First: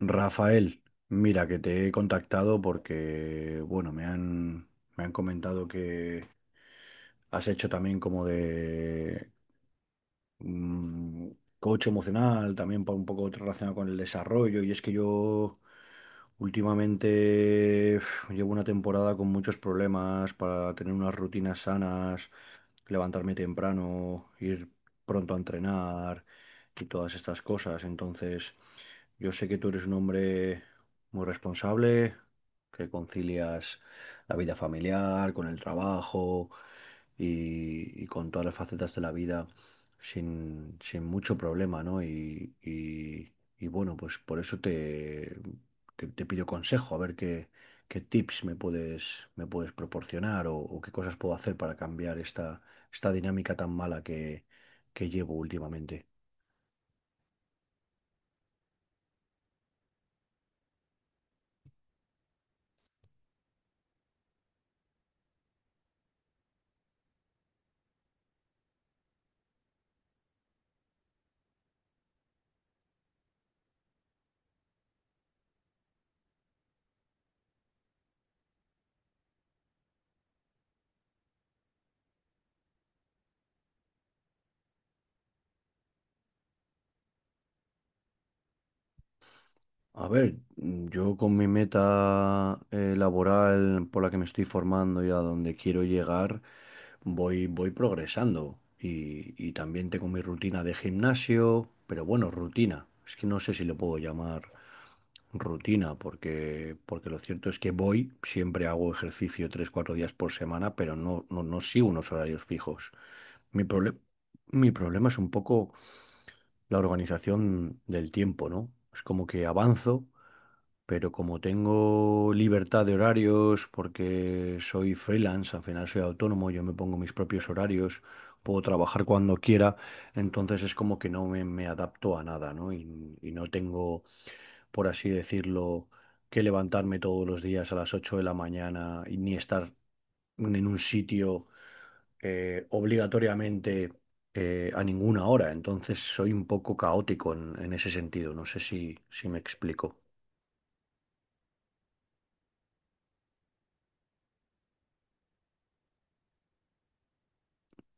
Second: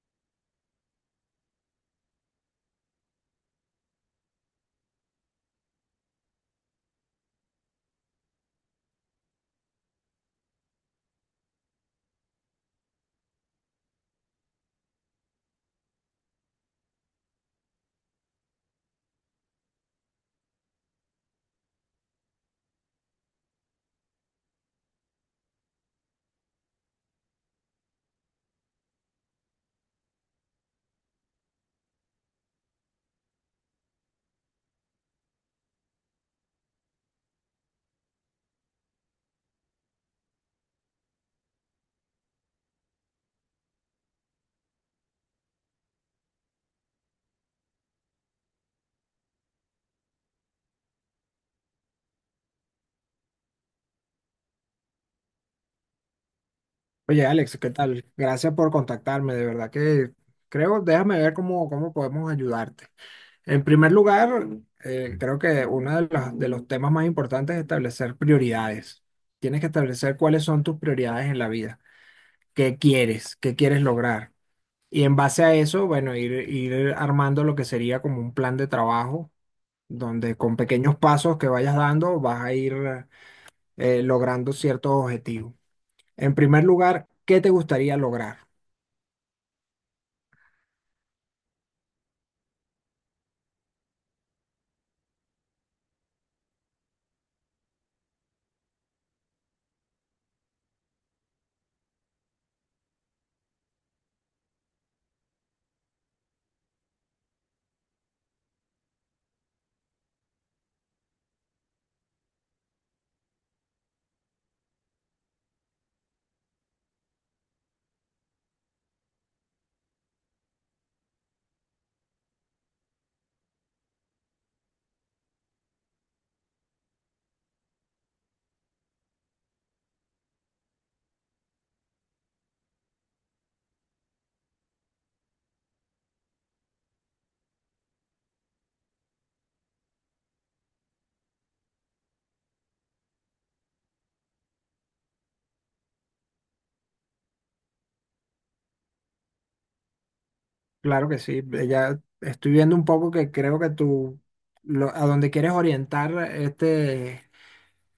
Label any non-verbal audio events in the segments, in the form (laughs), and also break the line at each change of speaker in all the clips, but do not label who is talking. Rafael, mira que te he contactado porque, bueno, me han comentado que, has hecho también como de mm, coach emocional, también para un poco relacionado con el desarrollo. Y es que yo últimamente llevo una temporada con muchos problemas para tener unas rutinas sanas, levantarme temprano, ir pronto a entrenar y todas estas cosas. Entonces, yo sé que tú eres un hombre muy responsable, que concilias la vida familiar con el trabajo y con todas las facetas de la vida sin mucho problema, ¿no? Y bueno, pues por eso te pido consejo, a ver qué, qué tips me puedes proporcionar o qué cosas puedo hacer para cambiar esta dinámica tan mala que llevo últimamente.
Oye, Alex, ¿qué tal? Gracias por contactarme, de verdad que creo, déjame ver cómo podemos ayudarte. En primer lugar, creo que uno de los temas más importantes es establecer prioridades. Tienes que establecer cuáles son tus prioridades en la vida, qué quieres lograr. Y en base a eso, bueno, ir armando lo que sería como un plan de trabajo, donde con pequeños pasos que vayas dando vas a ir logrando ciertos objetivos. En primer lugar, ¿qué te gustaría lograr?
A ver, yo con mi meta laboral por la que me estoy formando y a donde quiero llegar, voy progresando. Y también tengo mi rutina de gimnasio, pero bueno, rutina. Es que no sé si lo puedo llamar rutina, porque lo cierto es que voy, siempre hago ejercicio tres, cuatro días por semana, pero no sigo unos horarios fijos. Mi proble- Mi problema es un poco la organización del tiempo, ¿no? Es como que avanzo pero como tengo libertad de horarios, porque soy freelance, al final soy autónomo, yo me pongo mis propios horarios, puedo trabajar cuando quiera, entonces es como que no me, me adapto a nada, ¿no? Y no tengo, por así decirlo, que levantarme todos los días a las 8 de la mañana y ni estar en un sitio obligatoriamente a ninguna hora. Entonces soy un poco caótico en ese sentido. No sé si me explico.
Claro que sí, ya estoy viendo un poco que creo que tú, a donde quieres orientar este,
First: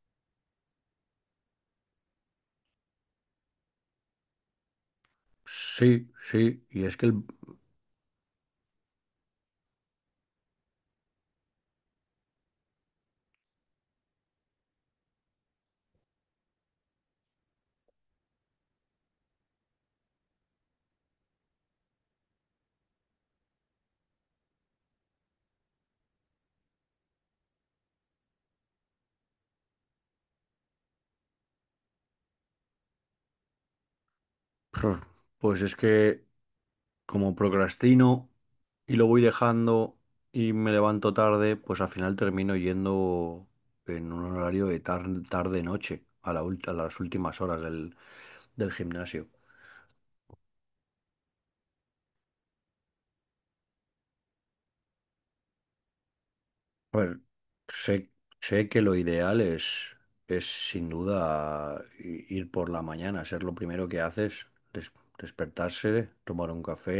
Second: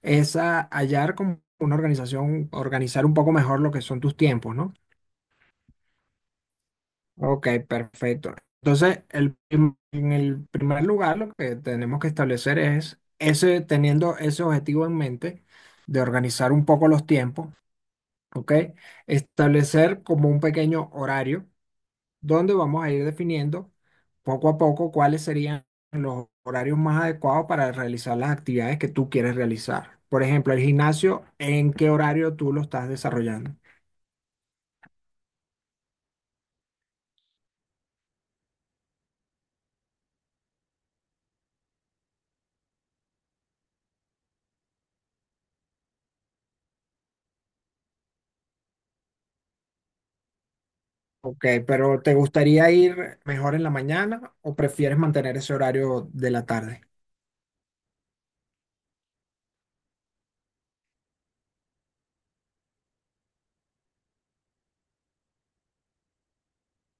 es a hallar como una organización, organizar un poco mejor lo que son tus tiempos, ¿no?
Sí, sí, y es que el...
Ok, perfecto. Entonces, en el primer lugar, lo que tenemos que establecer es ese, teniendo ese objetivo en mente de organizar un poco los tiempos, ¿ok? Establecer como un pequeño horario, donde vamos a ir definiendo poco a poco cuáles serían los horarios más adecuados para realizar las actividades que tú quieres realizar. Por ejemplo, el gimnasio, ¿en qué horario tú lo estás desarrollando?
Pues es que como procrastino y lo voy dejando y me levanto tarde, pues al final termino yendo en un horario de tarde-noche, a las últimas horas del gimnasio.
Ok, pero ¿te gustaría ir mejor en la mañana o prefieres mantener ese horario de la tarde?
A ver, sé, sé que lo ideal es sin duda ir por la mañana, ser lo primero que haces, des- despertarse, tomar un café,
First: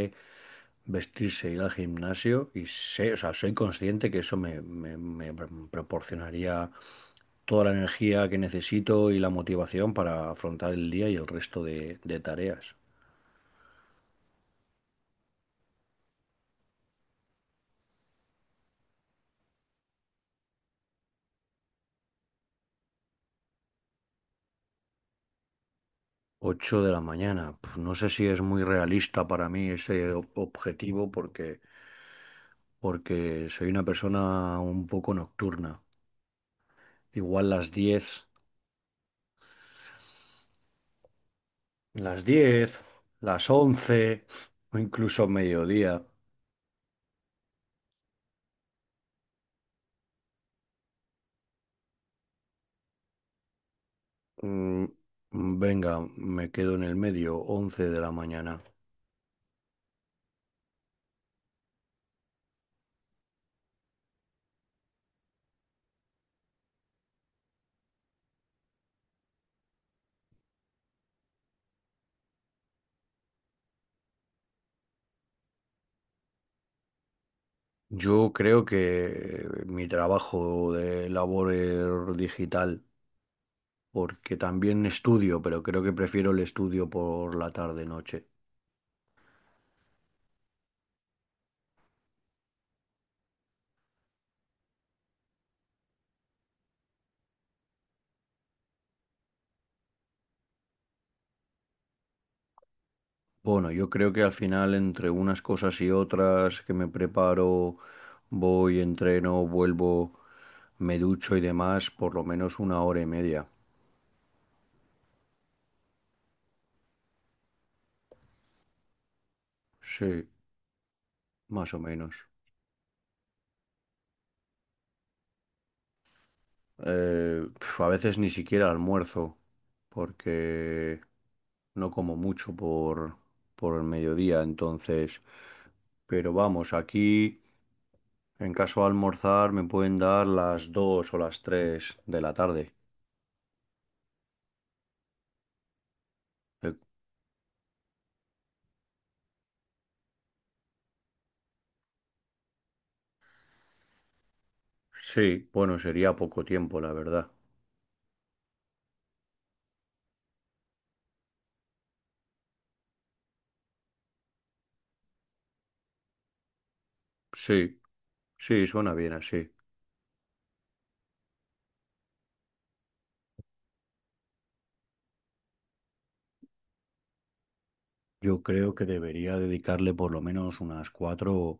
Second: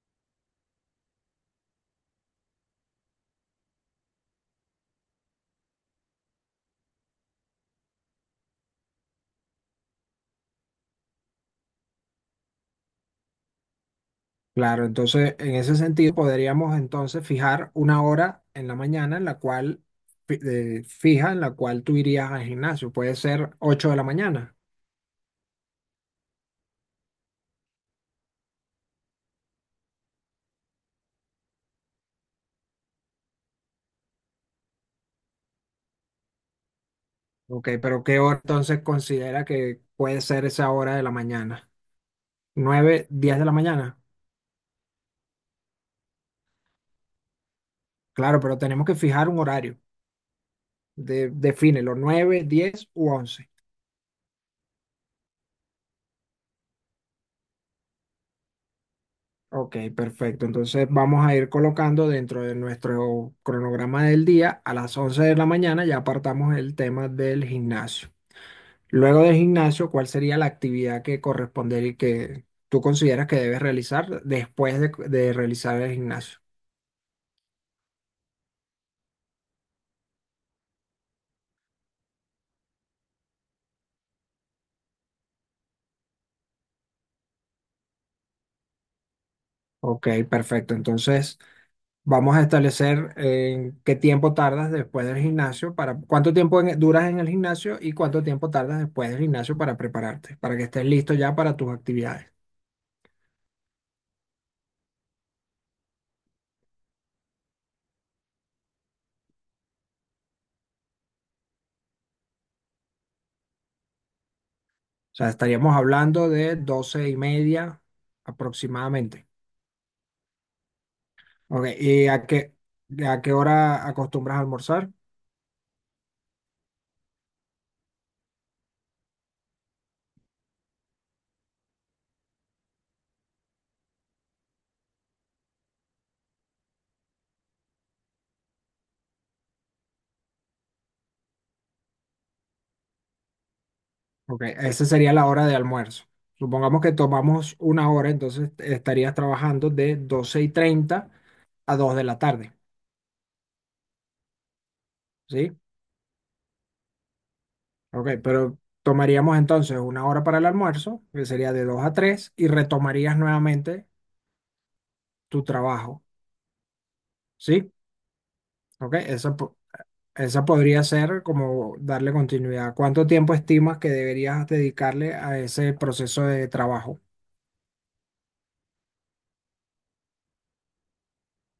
vestirse, ir al gimnasio y sé, o sea, soy consciente que eso proporcionaría toda la energía que necesito y la motivación para afrontar el día y el resto de tareas.
Claro, entonces en ese sentido podríamos entonces fijar una hora en la mañana en la cual, fija en la cual tú irías al gimnasio. Puede ser 8 de la mañana.
Ocho de la mañana. No sé si es muy realista para mí ese objetivo porque soy una persona un poco nocturna. Igual
Ok,
las
pero ¿qué
diez,
hora entonces considera que puede ser esa hora de la mañana?
las diez,
¿Nueve, diez de
las
la mañana?
11 o incluso mediodía.
Claro, pero tenemos que fijar un horario. Defínelo, 9, 10 u 11.
Mm, Venga, me quedo en el medio, 11 de la mañana.
Ok, perfecto. Entonces vamos a ir colocando dentro de nuestro cronograma del día, a las 11 de la mañana ya apartamos el tema del gimnasio. Luego del gimnasio, ¿cuál sería la actividad que correspondería y que tú consideras que debes realizar después de realizar el gimnasio?
Yo creo que mi trabajo de labor digital, porque también estudio, pero creo que prefiero el estudio por la tarde-noche.
Ok, perfecto. Entonces... Vamos a establecer en qué tiempo tardas después del gimnasio para cuánto tiempo duras en el gimnasio y cuánto tiempo tardas después del gimnasio para prepararte, para que estés listo ya para tus actividades.
Bueno, yo creo que al final entre unas cosas y otras que me preparo, voy, entreno, vuelvo, me ducho y demás, por lo menos una hora y media.
O sea, estaríamos hablando de 12:30 aproximadamente.
Sí,
Ok,
más o
¿y
menos.
a qué hora acostumbras a almorzar?
A veces ni siquiera almuerzo, porque no como mucho por el mediodía, entonces... Pero vamos, aquí, en caso de almorzar, me pueden dar las 2 o las 3 de la tarde.
Ok, esa sería la hora de almuerzo.
Eh,
Supongamos que tomamos una hora, entonces estarías trabajando de 12:30 a 2 de la tarde,
sí,
¿sí?
bueno, sería poco tiempo, la verdad.
Ok, pero tomaríamos entonces una hora para el almuerzo, que sería de 2 a 3, y retomarías nuevamente tu trabajo, ¿sí?
Sí, sí, suena
Ok,
bien así.
esa podría ser como darle continuidad. ¿Cuánto tiempo estimas que deberías dedicarle a ese proceso de trabajo?
Yo creo que debería dedicarle por lo menos unas 4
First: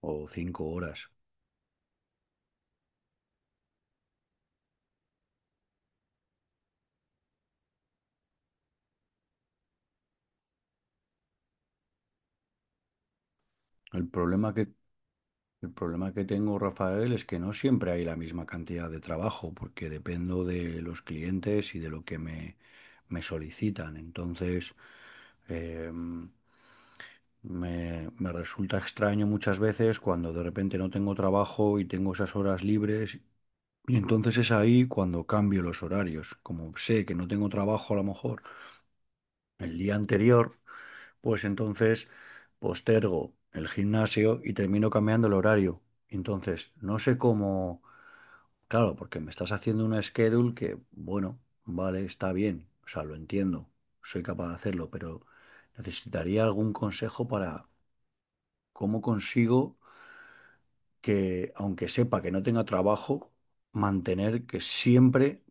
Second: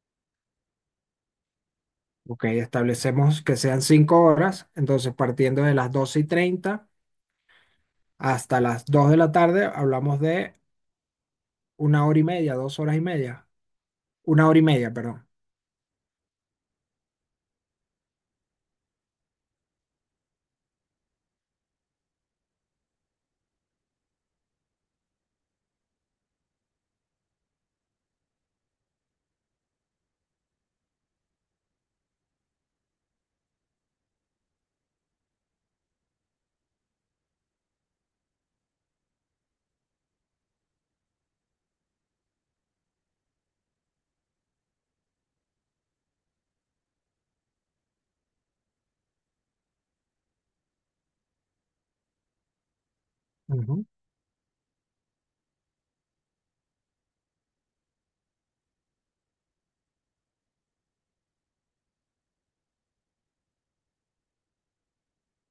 o 5 horas.
Ok, establecemos que sean 5 horas, entonces partiendo de las 12:30 hasta las 2 de la tarde, hablamos de una hora y media, dos horas y media,
El problema
una hora
que
y media, perdón.
El problema que tengo, Rafael, es que no siempre hay la misma cantidad de trabajo, porque dependo de los clientes y de lo que me solicitan. Entonces, eh, me resulta extraño muchas veces cuando de repente no tengo trabajo y tengo esas horas libres. Y entonces es ahí cuando cambio los horarios. Como sé que no tengo trabajo a lo mejor el día anterior, pues entonces postergo el gimnasio y termino cambiando el horario. Entonces, no sé cómo... Claro, porque me estás haciendo una schedule que, bueno, vale, está bien, o sea, lo entiendo,
Ujú,
soy capaz de hacerlo, pero necesitaría algún consejo para cómo consigo que, aunque sepa que no tenga trabajo, mantener que siempre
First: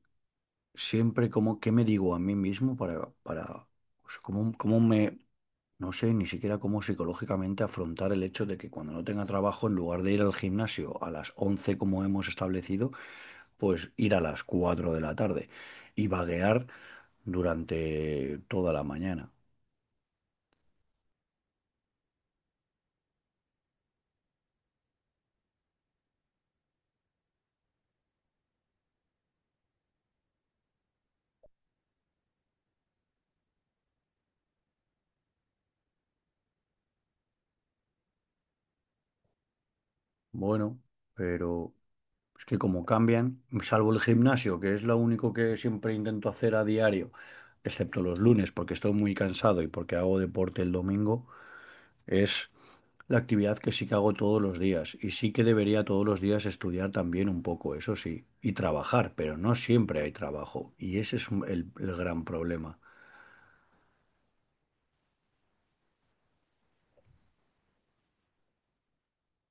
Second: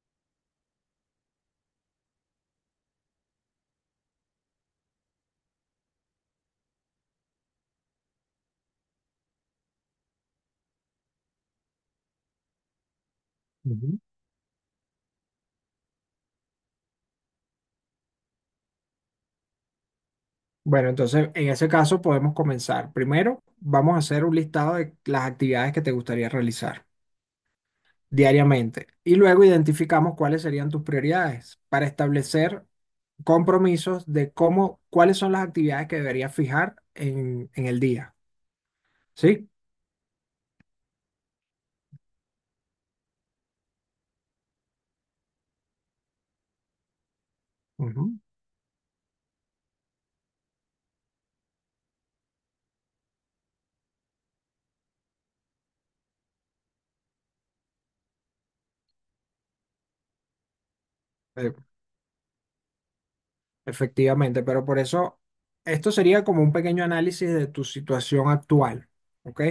siempre como qué me digo a mí mismo o sea, cómo me, no sé ni siquiera cómo psicológicamente afrontar el hecho de que cuando no tenga trabajo, en lugar de ir al gimnasio a las 11 como hemos establecido, pues
ujú.
ir a las 4 de la tarde y vaguear durante toda la mañana.
Bueno, entonces en ese caso podemos comenzar. Primero, vamos a hacer un listado de las actividades que te gustaría realizar diariamente y luego identificamos cuáles serían tus prioridades para establecer compromisos de cómo, cuáles son las actividades que deberías fijar en el día. ¿Sí?
Bueno, pero es que como cambian, salvo el gimnasio, que es lo único que siempre intento hacer a diario, excepto
Ujú.
los lunes porque estoy muy cansado y porque hago deporte el domingo. Es la actividad que sí que hago todos los días y sí que debería todos los días estudiar también un poco, eso sí, y trabajar, pero no siempre hay trabajo y ese es
Eh,
el gran problema.
Efectivamente, pero por eso esto sería como un pequeño análisis de tu situación actual. ¿Ok?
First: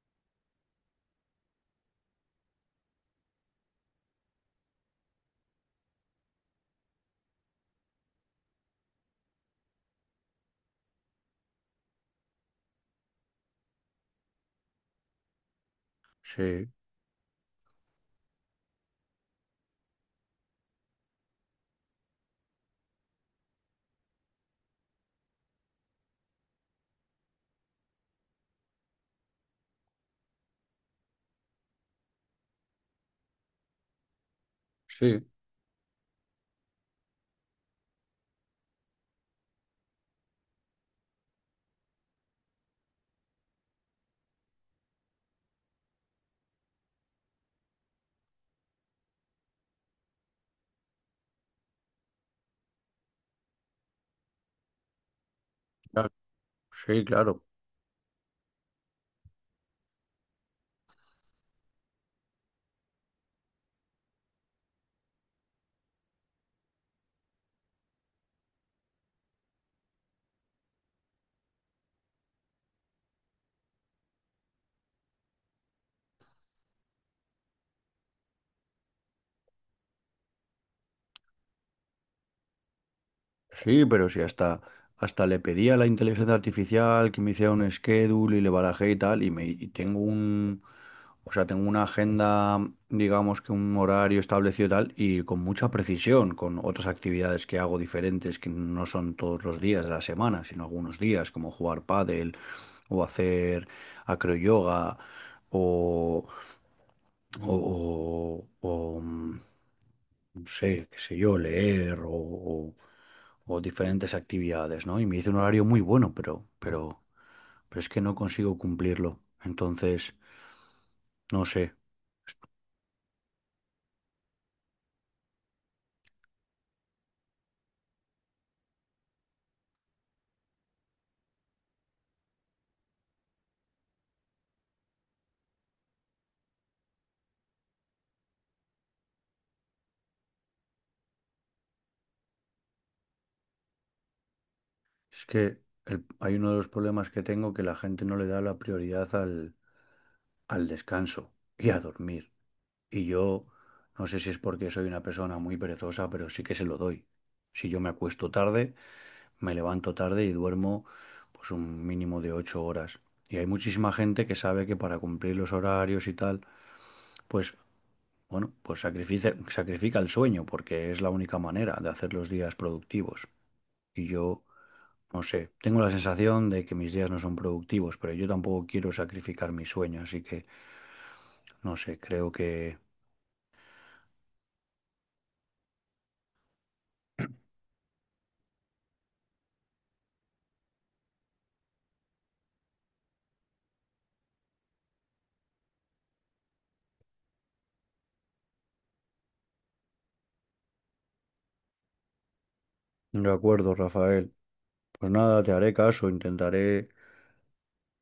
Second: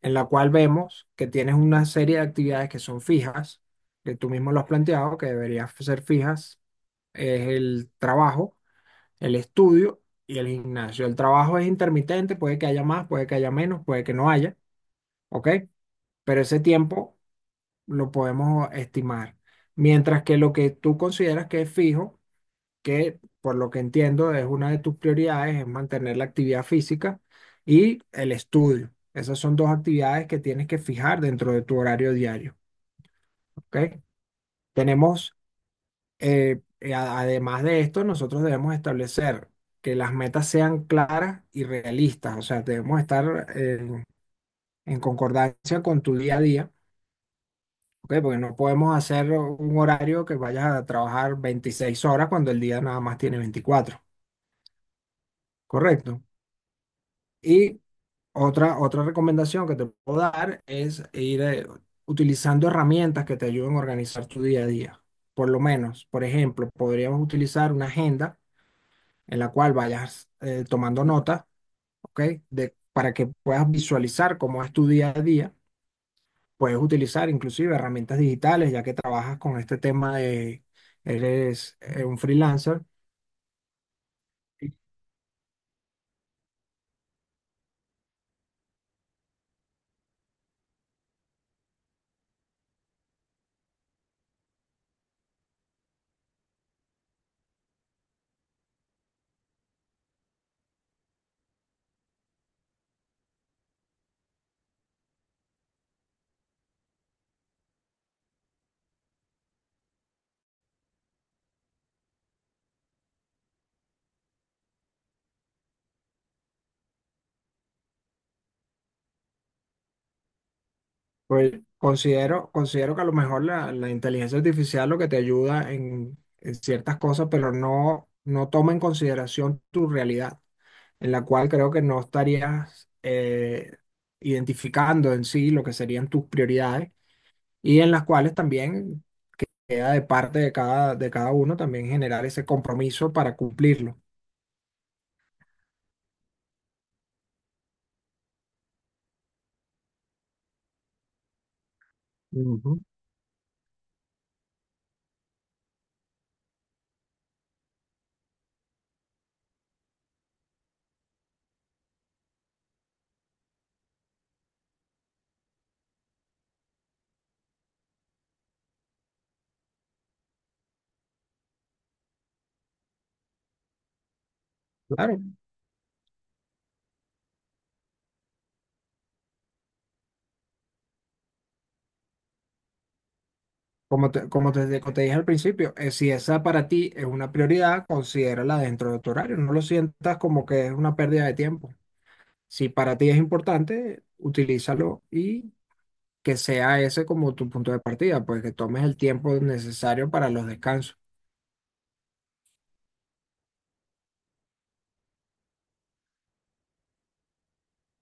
En la cual vemos que tienes una serie de actividades que son fijas, que tú mismo lo has planteado, que deberían ser fijas, es el trabajo, el estudio y el gimnasio. El trabajo es intermitente, puede que haya más, puede que haya menos, puede que no haya, ¿ok? Pero ese
Sí,
tiempo lo podemos estimar. Mientras que lo que tú consideras que es fijo, que por lo que entiendo es una de tus prioridades, es mantener la actividad física y el estudio. Esas son dos actividades que tienes que fijar dentro de tu horario diario, ¿ok?
sí,
Tenemos, además de esto, nosotros debemos establecer que las metas sean claras y realistas, o sea, debemos estar en concordancia con tu día a día. ¿Ok? Porque no podemos hacer un horario que vayas a trabajar 26 horas cuando el día nada más tiene 24,
claro,
¿correcto?
sí, claro.
Y otra recomendación que te puedo dar es ir utilizando herramientas que te ayuden a organizar tu día a día. Por lo menos, por ejemplo, podríamos utilizar una agenda en la cual vayas tomando notas, ¿ok? Para que puedas visualizar cómo es tu día a día. Puedes utilizar inclusive herramientas digitales, ya que trabajas con este tema de, eres un freelancer.
Sí, pero si hasta le pedí a la inteligencia artificial que me hiciera un schedule y le barajé y tal, y tengo un, o sea, tengo una agenda, digamos que un horario establecido y tal, y con mucha precisión, con otras actividades que hago diferentes, que no son todos los días de la semana, sino algunos días, como jugar pádel, o hacer acroyoga, o, o, o- o, mm, no sé, qué sé yo, leer, o diferentes actividades, ¿no? Y me dice un horario muy bueno, pero es que no consigo cumplirlo. Entonces, no
Pues
sé.
considero que a lo mejor la inteligencia artificial lo que te ayuda en ciertas cosas, pero no toma en consideración tu realidad, en la cual creo que no estarías identificando en sí lo que serían tus prioridades y en las cuales también queda de parte de cada uno también generar ese compromiso para cumplirlo.
Es que hay uno de los problemas que tengo que la gente no le da la prioridad al descanso y a dormir.
Ujú.
Y yo no sé si es porque soy una persona muy perezosa, pero sí que se lo doy. Si yo me acuesto tarde, me levanto tarde y duermo pues un mínimo de ocho horas. Y hay muchísima gente que sabe que para cumplir los horarios y tal, pues bueno, pues sacrifica, sacrifica el sueño porque es la única manera de hacer los días productivos. Y yo,
Claro,
no sé, tengo la sensación de que mis días no son productivos, pero yo tampoco quiero sacrificar mi sueño, así que, no sé, creo que...
como te dije al principio, si esa para ti es una prioridad, considérala dentro de tu horario. No lo sientas como que es una pérdida de tiempo. Si para ti es importante, utilízalo y que sea ese como tu punto de partida, pues que tomes el tiempo necesario para los descansos.
De acuerdo, Rafael. Pues nada, te haré caso, intentaré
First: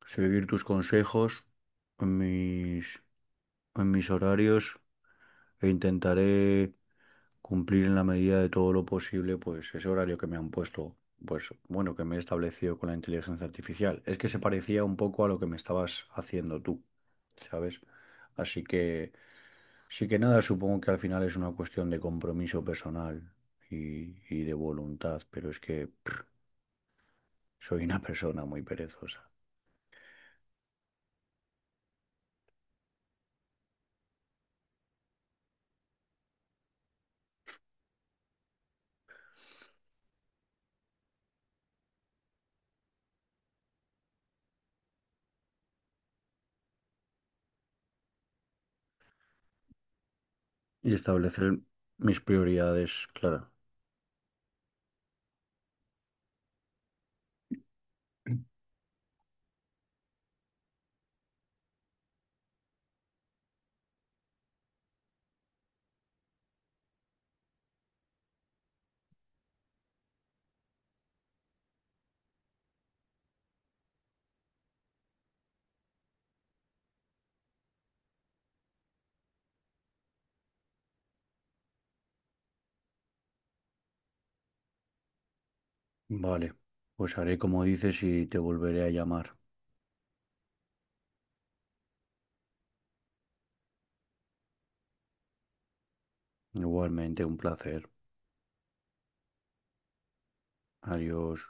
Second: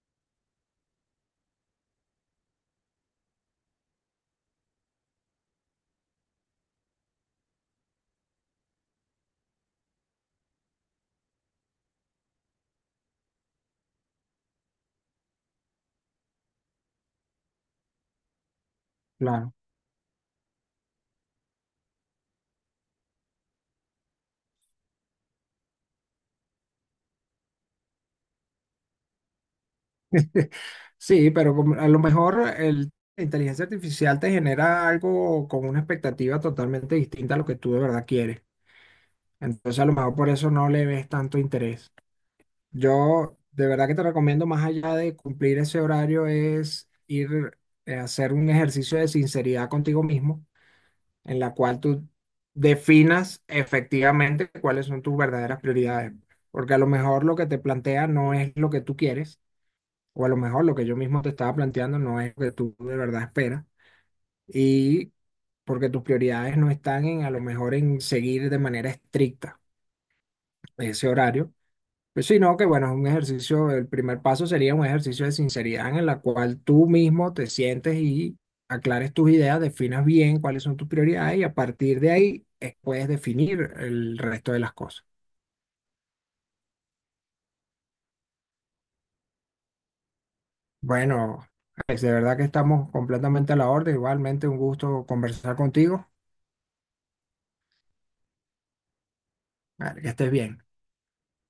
seguir tus consejos en mis, en mis horarios e intentaré cumplir en la medida de todo lo posible, pues ese horario que me han puesto, pues bueno, que me he establecido con la inteligencia artificial. Es que se parecía un poco a lo que me estabas haciendo tú, ¿sabes? Así que
Claro.
sí que nada, supongo que al final es una cuestión de compromiso personal y de voluntad, pero es que soy una persona muy perezosa.
(laughs) Sí, pero a lo mejor la inteligencia artificial te genera algo con una expectativa totalmente distinta a lo que tú de verdad quieres. Entonces a lo mejor por eso no le ves tanto interés. Yo de verdad que te recomiendo, más allá de cumplir ese horario, es ir a hacer un ejercicio de sinceridad contigo mismo,
Y
en la
establecer
cual tú
mis prioridades,
definas
claro.
efectivamente cuáles son tus verdaderas prioridades. Porque a lo mejor lo que te plantea no es lo que tú quieres, o a lo mejor lo que yo mismo te estaba planteando no es lo que tú de verdad esperas, y porque tus prioridades no están en a lo mejor en seguir de manera estricta ese horario. Pues sí, no, que bueno, es un ejercicio, el primer paso sería un ejercicio de sinceridad en la cual tú mismo te sientes y aclares tus ideas, definas bien cuáles son tus prioridades y a partir de ahí puedes definir el resto de las cosas.
Vale, pues haré como dices y te volveré a llamar.
Bueno, es de verdad que estamos completamente a la orden, igualmente un gusto conversar contigo.
Igualmente, un placer.
Vale, que estés bien.
Adiós.